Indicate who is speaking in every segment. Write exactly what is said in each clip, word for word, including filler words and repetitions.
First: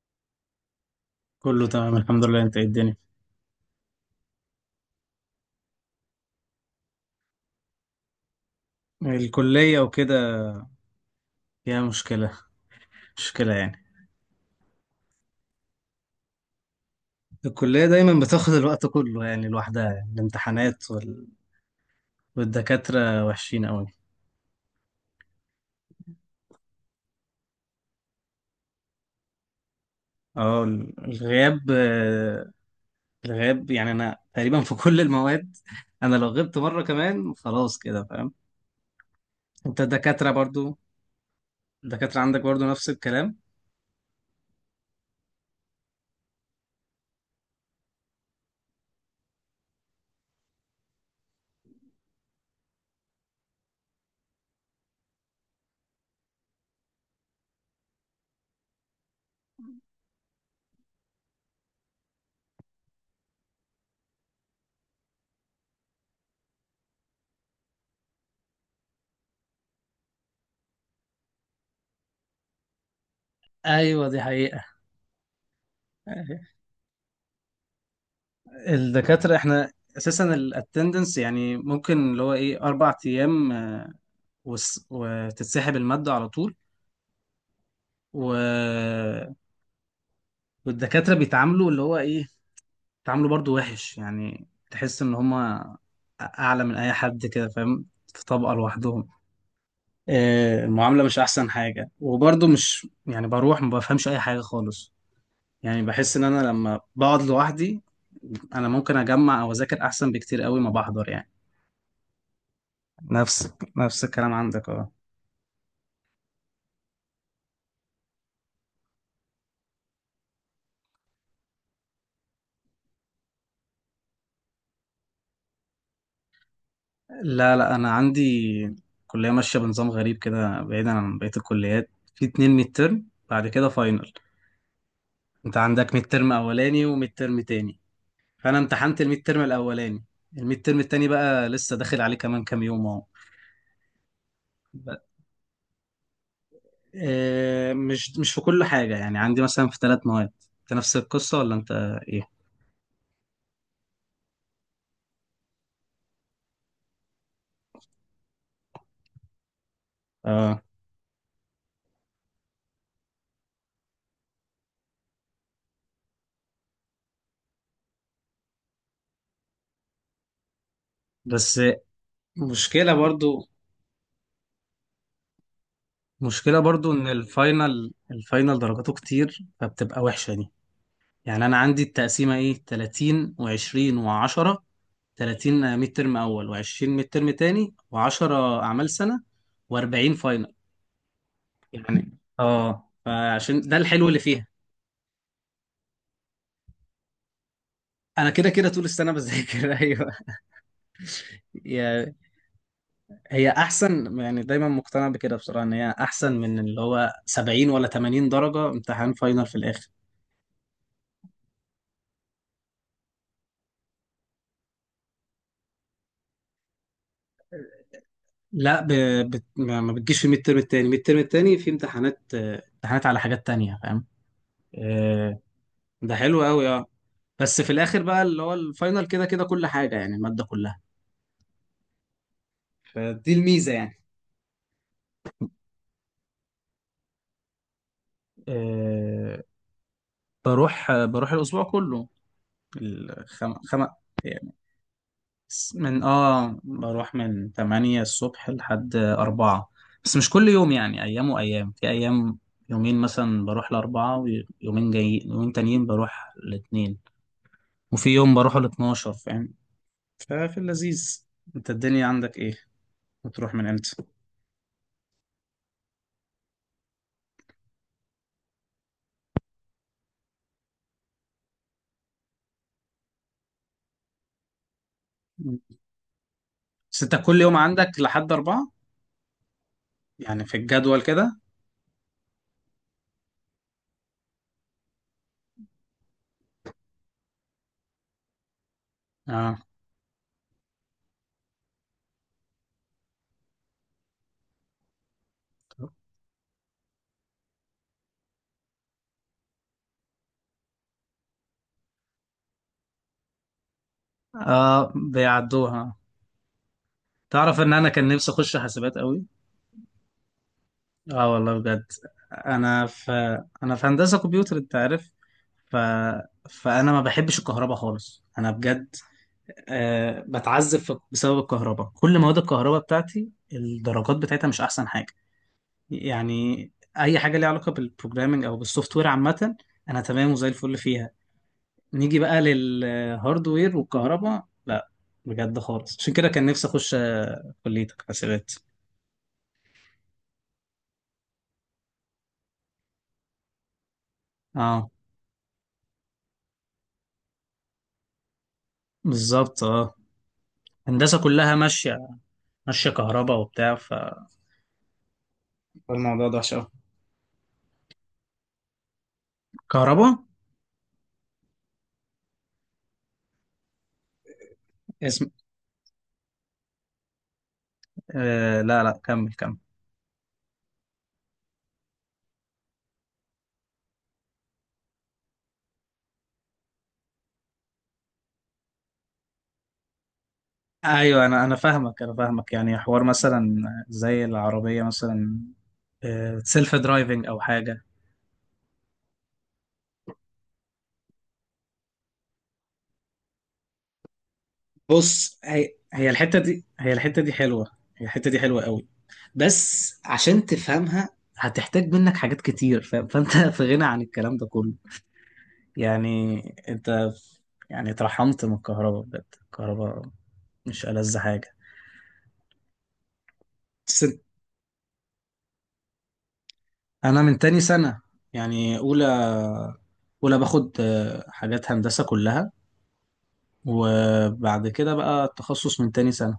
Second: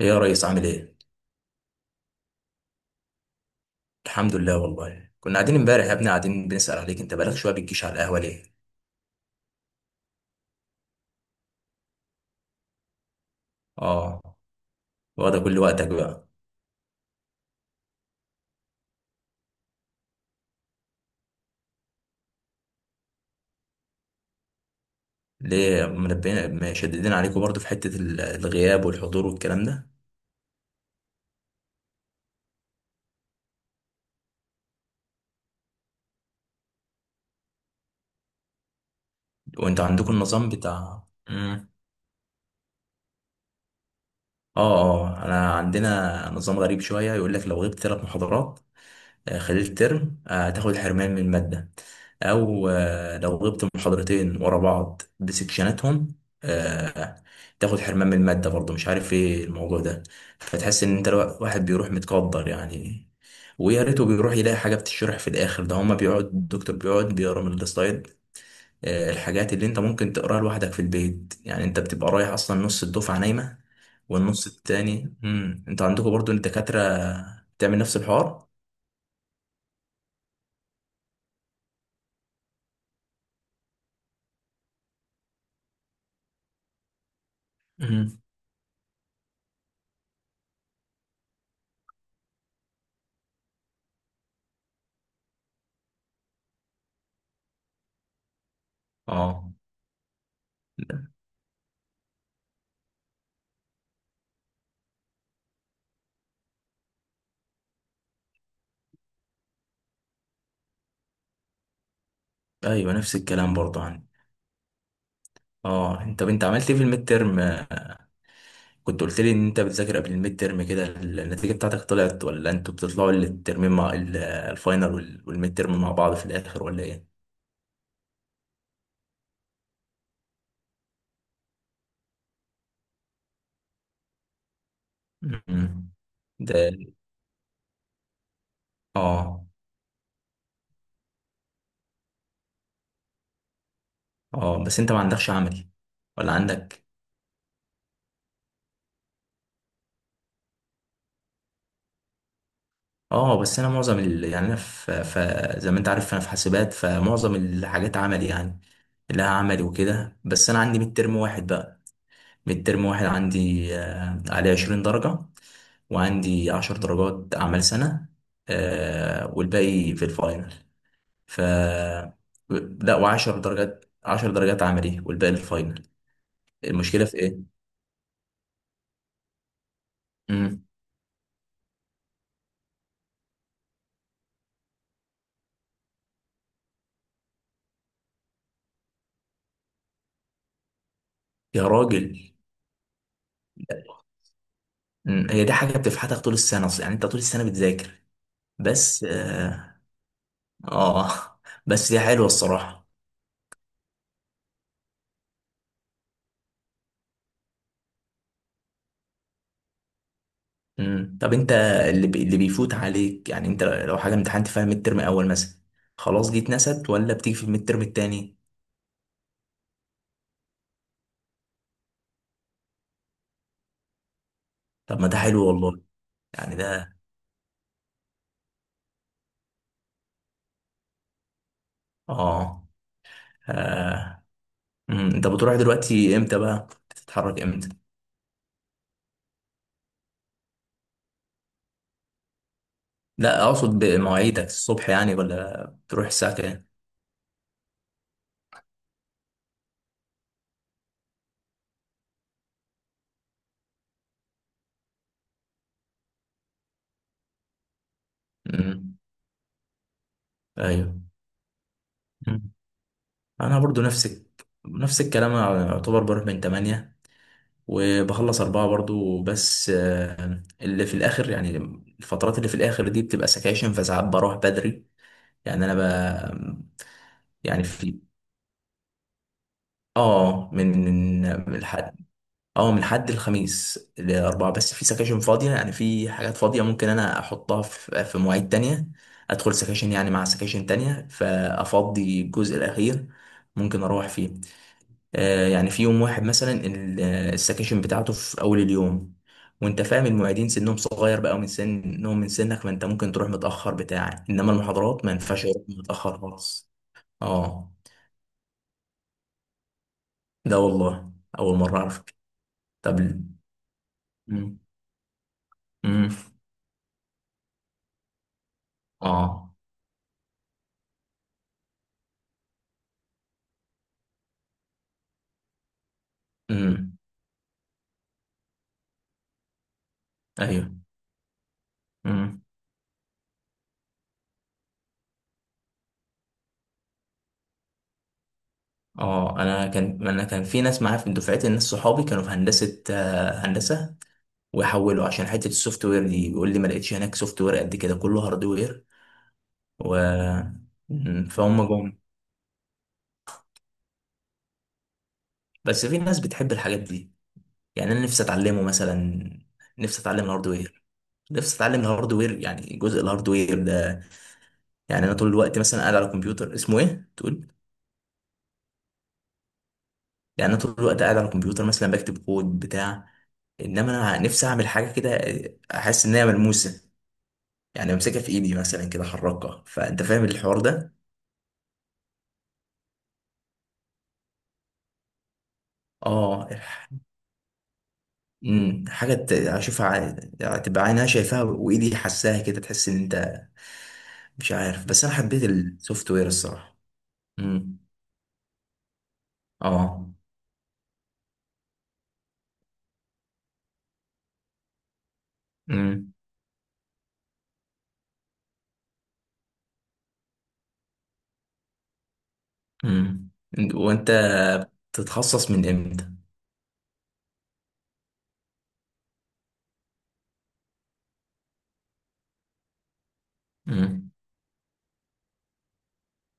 Speaker 1: ايه يا ريس عامل ايه؟
Speaker 2: كله تمام، الحمد لله. انت ايه الدنيا؟
Speaker 1: الحمد لله والله كنا قاعدين امبارح يا ابني قاعدين بنسأل عليك. انت بقالك شويه بتجيش على القهوه ليه؟
Speaker 2: الكلية وكده فيها مشكلة، مشكلة يعني.
Speaker 1: اه. واخده كل وقتك بقى.
Speaker 2: الكلية دايما بتاخد الوقت كله يعني لوحدها، يعني الامتحانات وال... والدكاترة وحشين قوي.
Speaker 1: ليه منبهين مشددين عليكم برضو في حته ال- الغياب والحضور والكلام ده؟
Speaker 2: اه، ال- الغياب، آه، الغياب يعني انا تقريبا في كل المواد انا لو غبت مرة كمان خلاص، كده فاهم. انت
Speaker 1: وانت عندكم
Speaker 2: الدكاترة
Speaker 1: النظام
Speaker 2: برضو
Speaker 1: بتاع. مم.
Speaker 2: الدكاترة عندك برضو نفس الكلام؟
Speaker 1: اه، اه، انا عندنا نظام غريب شويه، يقول لك لو غبت ثلاث محاضرات آه، خلال الترم آه، هتاخد حرمان من المادة، أو آه، لو غبت محاضرتين ورا بعض بسكشناتهم، آه، تاخد حرمان من المادة برضه. مش عارف ايه الموضوع ده. فتحس ان انت الوا- واحد بيروح متقدر يعني، ويا ريته بيروح يلاقي حاجة بتشرح. في الآخر ده هما بيقعد الدكتور بيقعد بيقرا من السلايد، آه، الحاجات اللي انت ممكن تقراها لوحدك في البيت يعني. انت بتبقى رايح اصلا نص الدفعة نايمة
Speaker 2: ايوه، دي
Speaker 1: والنص
Speaker 2: حقيقة.
Speaker 1: التاني مم. انتوا عندكم برضو الدكاترة بتعمل نفس الحوار؟
Speaker 2: الدكاترة احنا اساسا الاتندنس يعني ممكن اللي هو ايه اربع ايام، آه، وس- وتتسحب المادة على طول. و... والدكاترة بيتعاملوا اللي هو ايه، بيتعاملوا برضو وحش. يعني تحس ان هما اعلى من اي حد، كده فاهم. في طبقة لوحدهم.
Speaker 1: اه.
Speaker 2: آه، المعاملة مش احسن حاجة، وبرضو مش يعني بروح ما بفهمش اي حاجة خالص. يعني بحس ان انا لما بقعد لوحدي، انا ممكن اجمع او اذاكر احسن بكتير قوي ما بحضر يعني.
Speaker 1: ايوه، نفس
Speaker 2: نفس
Speaker 1: الكلام برضه
Speaker 2: نفس
Speaker 1: عن.
Speaker 2: الكلام عندك، اه.
Speaker 1: اه، انت طب انت عملت ايه في الميد ترم؟ كنت قلت لي ان انت بتذاكر قبل الميد ترم كده. النتيجه بتاعتك طلعت، ولا انتوا بتطلعوا الترمين مع ال- الفاينل وال- والميد ترم مع بعض في الاخر، ولا ايه؟
Speaker 2: لا لا، انا عندي كليه ماشيه بنظام غريب كده بعيدا عن بقيه الكليات. في اتنين ميد ترم بعد كده فاينل. انت
Speaker 1: مم.
Speaker 2: عندك ميد ترم
Speaker 1: ده.
Speaker 2: اولاني وميد ترم تاني. فانا امتحنت الميد
Speaker 1: اه.
Speaker 2: ترم الاولاني. الميد ترم التاني بقى لسه داخل عليه كمان كام يوم اهو.
Speaker 1: اه، بس انت
Speaker 2: ب-
Speaker 1: ما عندكش عملي ولا عندك؟
Speaker 2: آه، مش مش في كل حاجه، يعني عندي مثلا في ثلاث مواد. انت نفس القصه، ولا انت ايه؟
Speaker 1: اه، بس انا معظم ال... يعني انا في... ف... زي ما انت عارف انا في حاسبات، فمعظم الحاجات عملي يعني، لها عملي وكده. بس انا
Speaker 2: اه
Speaker 1: عندي ميد ترم واحد بقى. ميد ترم واحد عندي، آه، عليه عشرين درجة، وعندي عشر درجات أعمال سنة، آه، والباقي في الفاينل. ف.
Speaker 2: بس. مشكله
Speaker 1: لا، وعشر
Speaker 2: برضو
Speaker 1: درجات عشر درجات عملي، والباقي الفاينل.
Speaker 2: مشكله برضو
Speaker 1: المشكلة
Speaker 2: ان
Speaker 1: في إيه؟
Speaker 2: الفاينل الفاينل درجاته كتير، فبتبقى وحشه دي.
Speaker 1: مم.
Speaker 2: يعني انا عندي التقسيمه ايه، ثلاثين و20 و10. ثلاثين ميد ترم اول و20 ميد ترم تاني و10 اعمال سنه و40 فاينل.
Speaker 1: يا
Speaker 2: يعني
Speaker 1: راجل.
Speaker 2: اه، فعشان ده الحلو اللي فيها.
Speaker 1: مم. هي دي حاجة بتفحتك طول السنة أصلا يعني. أنت طول السنة بتذاكر.
Speaker 2: انا كده كده طول
Speaker 1: بس.
Speaker 2: السنه بذاكر
Speaker 1: آه
Speaker 2: ايوه.
Speaker 1: آه، بس هي
Speaker 2: هي
Speaker 1: حلوة الصراحة.
Speaker 2: هي احسن، يعني دايما مقتنع بكده بصراحه ان هي احسن من اللي هو سبعين ولا تمانين درجه امتحان فاينل في الاخر.
Speaker 1: مم. طب انت، اللي بي... اللي بيفوت عليك يعني، انت لو حاجه امتحنت فيها ميد ترم اول مثلا، خلاص دي اتنست، ولا بتيجي في الميد ترم التاني؟
Speaker 2: لا، ب... بت... ما ما بتجيش في الميد ترم التاني. الميد ترم التاني في امتحانات، آه، امتحانات على حاجات تانية، فاهم.
Speaker 1: طب ما ده
Speaker 2: آه،
Speaker 1: حلو والله.
Speaker 2: ده حلو
Speaker 1: يعني
Speaker 2: قوي، اه.
Speaker 1: ده.
Speaker 2: بس في الاخر بقى اللي هو الفاينل كده كده كل حاجه يعني الماده كلها.
Speaker 1: اه.
Speaker 2: فدي الميزه يعني.
Speaker 1: آه. مم. انت بتروح دلوقتي امتى بقى؟ بتتحرك امتى؟
Speaker 2: أه بروح بروح الاسبوع كله.
Speaker 1: لا،
Speaker 2: الخم...
Speaker 1: اقصد
Speaker 2: خم...
Speaker 1: بمواعيدك
Speaker 2: يعني
Speaker 1: الصبح يعني، ولا
Speaker 2: س- من
Speaker 1: بتروح الساعه
Speaker 2: اه
Speaker 1: كام؟
Speaker 2: بروح من تمانية الصبح لحد اربعة. بس مش كل يوم يعني، ايام وايام في ايام. يومين مثلا بروح لأربعة، ويومين جاي يومين تانيين بروح الاثنين. وفي يوم بروح ال
Speaker 1: مم.
Speaker 2: اثنا عشر، فاهم. ففي
Speaker 1: ايوه.
Speaker 2: اللذيذ. انت الدنيا عندك
Speaker 1: مم.
Speaker 2: ايه؟ بتروح
Speaker 1: انا
Speaker 2: من
Speaker 1: برضو
Speaker 2: امتى؟
Speaker 1: نفسك، نفس الكلام. أنا يعتبر بروح من ثمانية وبخلص أربعة برضو، بس اللي في الاخر يعني، الفترات اللي في الاخر دي بتبقى سكاشن، فساعات بروح بدري. يعني انا ب...
Speaker 2: بس انت كل يوم
Speaker 1: يعني
Speaker 2: عندك
Speaker 1: في.
Speaker 2: لحد أربعة؟ يعني
Speaker 1: اه،
Speaker 2: في
Speaker 1: من
Speaker 2: الجدول
Speaker 1: من
Speaker 2: كده.
Speaker 1: من الحد اه من الحد الخميس لاربعه، بس في سكاشن فاضيه يعني، في حاجات فاضيه ممكن انا احطها في في مواعيد تانية، ادخل
Speaker 2: اه
Speaker 1: سكاشن يعني مع سكاشن تانية، فافضي الجزء الاخير، ممكن اروح فيه. آه، يعني في يوم واحد مثلا ال- آه، السكاشن بتاعته في اول اليوم. وانت فاهم المعيدين سنهم صغير بقى، ومن سنهم من سنك، فانت ممكن تروح متاخر بتاع. انما
Speaker 2: اه،
Speaker 1: المحاضرات ما ينفعش يروح
Speaker 2: بيعدوها.
Speaker 1: متاخر خالص.
Speaker 2: تعرف ان
Speaker 1: اه.
Speaker 2: انا كان نفسي اخش حاسبات قوي.
Speaker 1: ده والله
Speaker 2: اه
Speaker 1: اول
Speaker 2: والله
Speaker 1: مره
Speaker 2: بجد.
Speaker 1: اعرف.
Speaker 2: انا
Speaker 1: طب
Speaker 2: في
Speaker 1: ال-
Speaker 2: انا في هندسة كمبيوتر،
Speaker 1: مم.
Speaker 2: انت عارف. ف...
Speaker 1: مم.
Speaker 2: فانا ما بحبش الكهرباء خالص، انا بجد.
Speaker 1: اه.
Speaker 2: آه بتعذب في- بسبب الكهرباء. كل مواد الكهرباء بتاعتي الدرجات بتاعتها مش احسن حاجه يعني.
Speaker 1: امم.
Speaker 2: اي حاجه ليها علاقه بالبروجرامنج او بالسوفت وير عامه انا تمام وزي الفل
Speaker 1: ايوه.
Speaker 2: فيها. نيجي بقى
Speaker 1: امم.
Speaker 2: للهاردوير والكهرباء لا. بجد خالص، عشان كده كان نفسي اخش آه، كليتك حاسبات.
Speaker 1: اه، انا كان انا كان في ناس معايا في دفعتي، ناس صحابي كانوا في هندسه آه، هندسه،
Speaker 2: اه
Speaker 1: ويحولوا عشان حته السوفت وير دي. بيقول لي ما لقيتش هناك سوفت وير قد كده، كله هاردوير.
Speaker 2: بالظبط،
Speaker 1: و.
Speaker 2: اه. هندسه
Speaker 1: مم،
Speaker 2: كلها
Speaker 1: فهم جم.
Speaker 2: ماشيه ماشيه كهرباء وبتاع.
Speaker 1: بس في ناس
Speaker 2: فالموضوع ده
Speaker 1: بتحب
Speaker 2: وحش قوي.
Speaker 1: الحاجات دي. يعني انا نفسي اتعلمه مثلا، نفسي
Speaker 2: كهرباء.
Speaker 1: اتعلم الهاردوير، نفسي اتعلم الهاردوير، يعني جزء الهاردوير ده. يعني انا طول
Speaker 2: اسم
Speaker 1: الوقت مثلا قاعد على الكمبيوتر، اسمه ايه تقول؟
Speaker 2: آه لا لا، كمل كمل.
Speaker 1: يعني انا طول الوقت قاعد على الكمبيوتر مثلا بكتب كود بتاع، انما انا نفسي اعمل حاجه كده، احس ان هي ملموسه، يعني امسكها في ايدي مثلا كده احركها. فانت فاهم الحوار ده؟
Speaker 2: ايوه، انا انا فاهمك انا فاهمك يعني، حوار مثلا زي العربيه مثلا
Speaker 1: اه
Speaker 2: سيلف
Speaker 1: الح-
Speaker 2: درايفنج او حاجه.
Speaker 1: مم، حاجه ت- اشوفها، ع- تبقى عينها شايفاها وايدي حاساها كده. تحس ان انت، مش عارف، بس انا
Speaker 2: بص،
Speaker 1: حبيت
Speaker 2: هي هي
Speaker 1: السوفت وير
Speaker 2: الحته دي،
Speaker 1: الصراحه.
Speaker 2: هي الحته دي حلوه،
Speaker 1: امم.
Speaker 2: هي الحته دي حلوه قوي. بس
Speaker 1: اه.
Speaker 2: عشان تفهمها هتحتاج منك حاجات كتير، ف... فانت في غنى عن الكلام ده كله.
Speaker 1: امم.
Speaker 2: يعني انت، يعني اترحمت من الكهرباء بجد. الكهرباء مش ألذ حاجه.
Speaker 1: امم. وانت
Speaker 2: بس
Speaker 1: تتخصص من امتى؟
Speaker 2: انا من تاني سنه، يعني اولى اولى باخد آه، حاجات هندسه كلها.
Speaker 1: امم.
Speaker 2: وبعد كده بقى التخصص من تاني سنه.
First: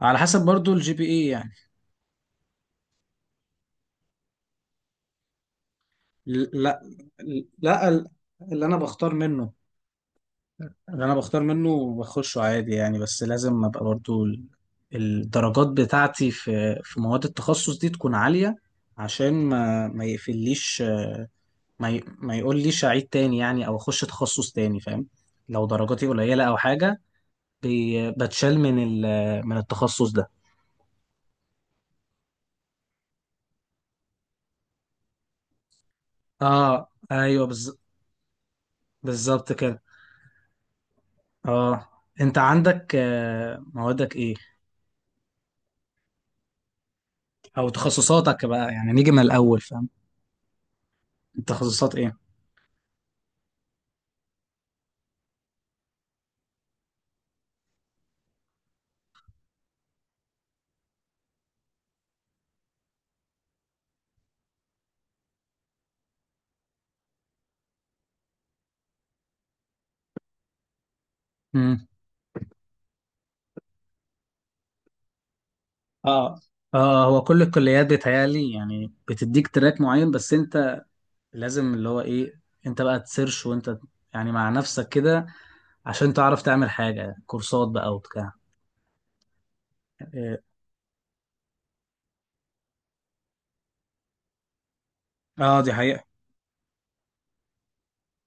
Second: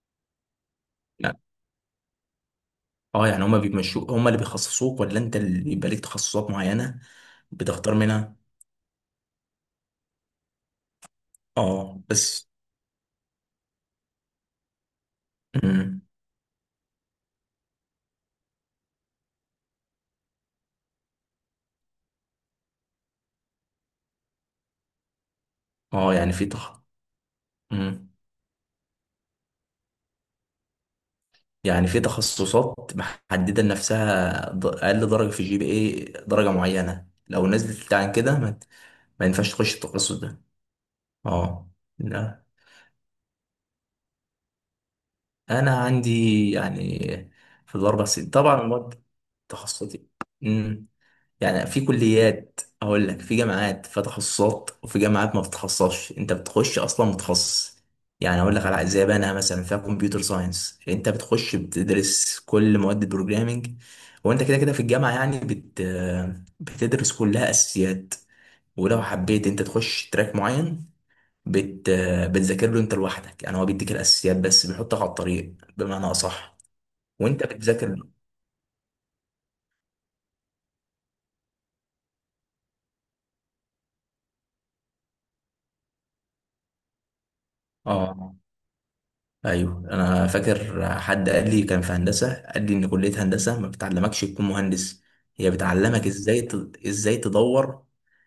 Speaker 2: على حسب برضو الجي بي اي
Speaker 1: لا.
Speaker 2: يعني.
Speaker 1: اه، يعني هما بيمشوك، هما اللي بيخصصوك، ولا انت اللي يبقى ليك
Speaker 2: ل-
Speaker 1: تخصصات
Speaker 2: لا
Speaker 1: معينه
Speaker 2: لا،
Speaker 1: بتختار
Speaker 2: ال-
Speaker 1: منها؟
Speaker 2: اللي انا بختار منه اللي انا بختار منه
Speaker 1: اه.
Speaker 2: وبخشه
Speaker 1: بس.
Speaker 2: عادي، يعني بس لازم ابقى برضو ال- الدرجات
Speaker 1: امم.
Speaker 2: بتاعتي في في مواد التخصص دي تكون عالية. عشان ما ما يقفليش، آه، ما ي... ما يقوليش اعيد تاني، يعني او اخش تخصص تاني، فاهم. لو درجاتي
Speaker 1: اه، يعني
Speaker 2: قليلة
Speaker 1: في
Speaker 2: او
Speaker 1: تخ...
Speaker 2: حاجة بي...
Speaker 1: امم،
Speaker 2: بتشال من ال... من التخصص ده.
Speaker 1: يعني في تخصصات محدده لنفسها، ض- اقل درجه في الجي بي اي درجه
Speaker 2: اه
Speaker 1: معينه،
Speaker 2: ايوه،
Speaker 1: لو
Speaker 2: بز...
Speaker 1: نزلت عن كده، ما, ما ينفعش
Speaker 2: بالظبط
Speaker 1: تخش
Speaker 2: كده.
Speaker 1: التخصص ده. اه.
Speaker 2: اه انت
Speaker 1: لا.
Speaker 2: عندك، آه، موادك ايه
Speaker 1: انا عندي يعني،
Speaker 2: او
Speaker 1: في الاربع سنين
Speaker 2: تخصصاتك
Speaker 1: طبعا
Speaker 2: بقى يعني،
Speaker 1: مواد
Speaker 2: نيجي من الاول، فاهم.
Speaker 1: تخصصي. امم. يعني في
Speaker 2: تخصصات
Speaker 1: كليات، اقول لك، في جامعات فيها تخصصات، وفي جامعات ما بتتخصصش، انت بتخش اصلا متخصص. يعني اقول لك على زي بقى مثلا فيها كمبيوتر ساينس، انت بتخش بتدرس كل مواد البروجرامينج، وانت كده كده في الجامعه يعني بت بتدرس كلها اساسيات. ولو حبيت انت تخش تراك معين،
Speaker 2: ايه؟
Speaker 1: بت... بتذاكر له انت لوحدك. يعني هو بيديك الاساسيات بس، بيحطك على الطريق بمعنى
Speaker 2: اه
Speaker 1: اصح،
Speaker 2: اه، هو كل
Speaker 1: وانت
Speaker 2: الكليات
Speaker 1: بتذاكر له.
Speaker 2: بيتهيألي يعني بتديك تراك معين. بس انت لازم اللي هو ايه، انت بقى تسيرش وانت يعني مع نفسك كده عشان تعرف تعمل حاجة كورسات بقى وبتاع.
Speaker 1: اه. ايوه، انا
Speaker 2: إيه،
Speaker 1: فاكر حد قال لي، كان في هندسه، قال لي ان كليه هندسه ما بتعلمكش تكون مهندس، هي
Speaker 2: اه، دي حقيقة.
Speaker 1: بتعلمك ازاي ت... ازاي تدور،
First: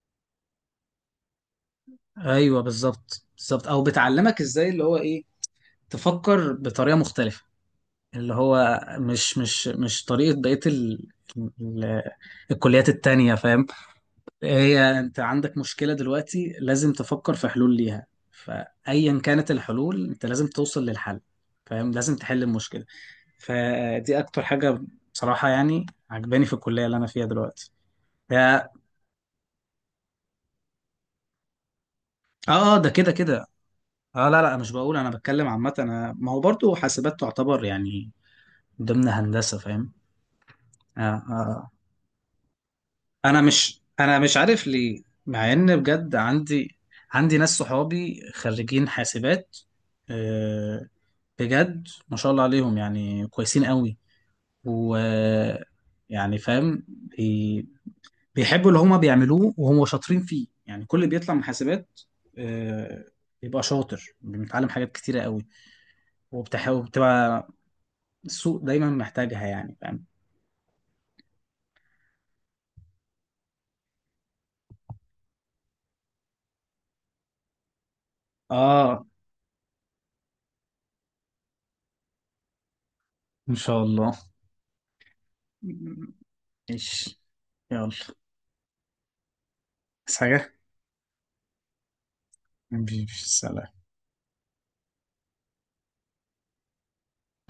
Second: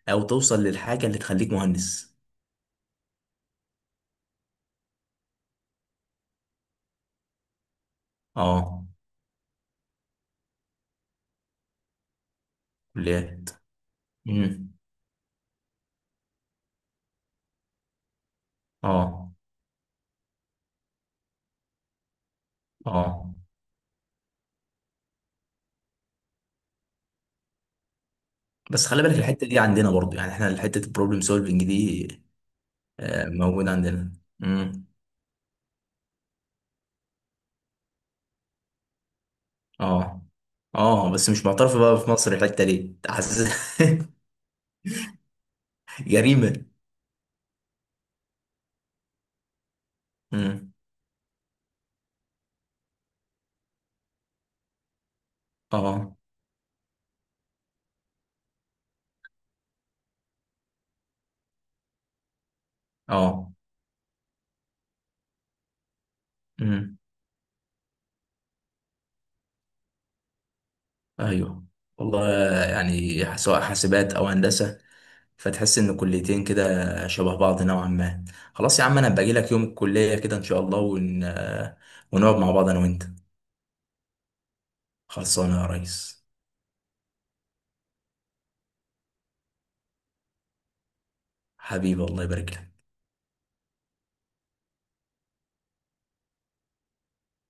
Speaker 1: او توصل للحاجه اللي تخليك مهندس.
Speaker 2: ايوه بالظبط بالظبط، او بتعلمك ازاي اللي هو ايه، تفكر بطريقة مختلفة، اللي هو
Speaker 1: اه.
Speaker 2: مش مش مش طريقة بقية ال... ال... الكليات التانية،
Speaker 1: كليات.
Speaker 2: فاهم.
Speaker 1: امم.
Speaker 2: هي انت عندك مشكلة دلوقتي لازم تفكر في حلول ليها، فأيا
Speaker 1: اه،
Speaker 2: كانت الحلول انت لازم توصل للحل، فاهم. لازم تحل المشكلة.
Speaker 1: اه،
Speaker 2: فدي اكتر حاجة بصراحة، يعني عجباني في الكلية اللي انا فيها دلوقتي. يا-
Speaker 1: بس خلي بالك الحته دي عندنا برضو يعني، احنا حته البروبلم سولفنج دي
Speaker 2: اه اه، ده كده
Speaker 1: آه،
Speaker 2: كده.
Speaker 1: موجوده عندنا.
Speaker 2: اه لا لا، مش
Speaker 1: امم.
Speaker 2: بقول، انا بتكلم عامة. انا ما هو برضو حاسبات تعتبر يعني ضمن هندسة، فاهم.
Speaker 1: اه، اه،
Speaker 2: آه
Speaker 1: بس
Speaker 2: آه.
Speaker 1: مش
Speaker 2: آه.
Speaker 1: معترف بقى في مصر الحته دي،
Speaker 2: انا
Speaker 1: حاسس
Speaker 2: مش انا مش عارف ليه، مع ان بجد
Speaker 1: جريمه.
Speaker 2: عندي، عندي ناس صحابي خريجين حاسبات،
Speaker 1: امم.
Speaker 2: آه، بجد ما شاء الله عليهم، يعني كويسين قوي. و
Speaker 1: اه.
Speaker 2: يعني فاهم، بي... بيحبوا اللي هما بيعملوه وهم شاطرين فيه، يعني كل اللي بيطلع من حاسبات آه،
Speaker 1: اه.
Speaker 2: بيبقى شاطر، بيتعلم حاجات كتيرة قوي. وبتح...
Speaker 1: امم.
Speaker 2: وبتبقى السوق دايما محتاجها، يعني فاهم.
Speaker 1: ايوه. والله، يعني سواء حاسبات او هندسه، فتحس ان كليتين كده شبه بعض نوعا ما. خلاص يا عم،
Speaker 2: اه
Speaker 1: انا باجي لك يوم الكليه كده ان شاء الله، ون... ونقعد مع بعض انا وانت.
Speaker 2: ان شاء الله،
Speaker 1: خلصانه يا ريس.
Speaker 2: ماشي، يلا، بس حاجة،
Speaker 1: حبيبي، الله يبارك لك.
Speaker 2: مفيش سلام.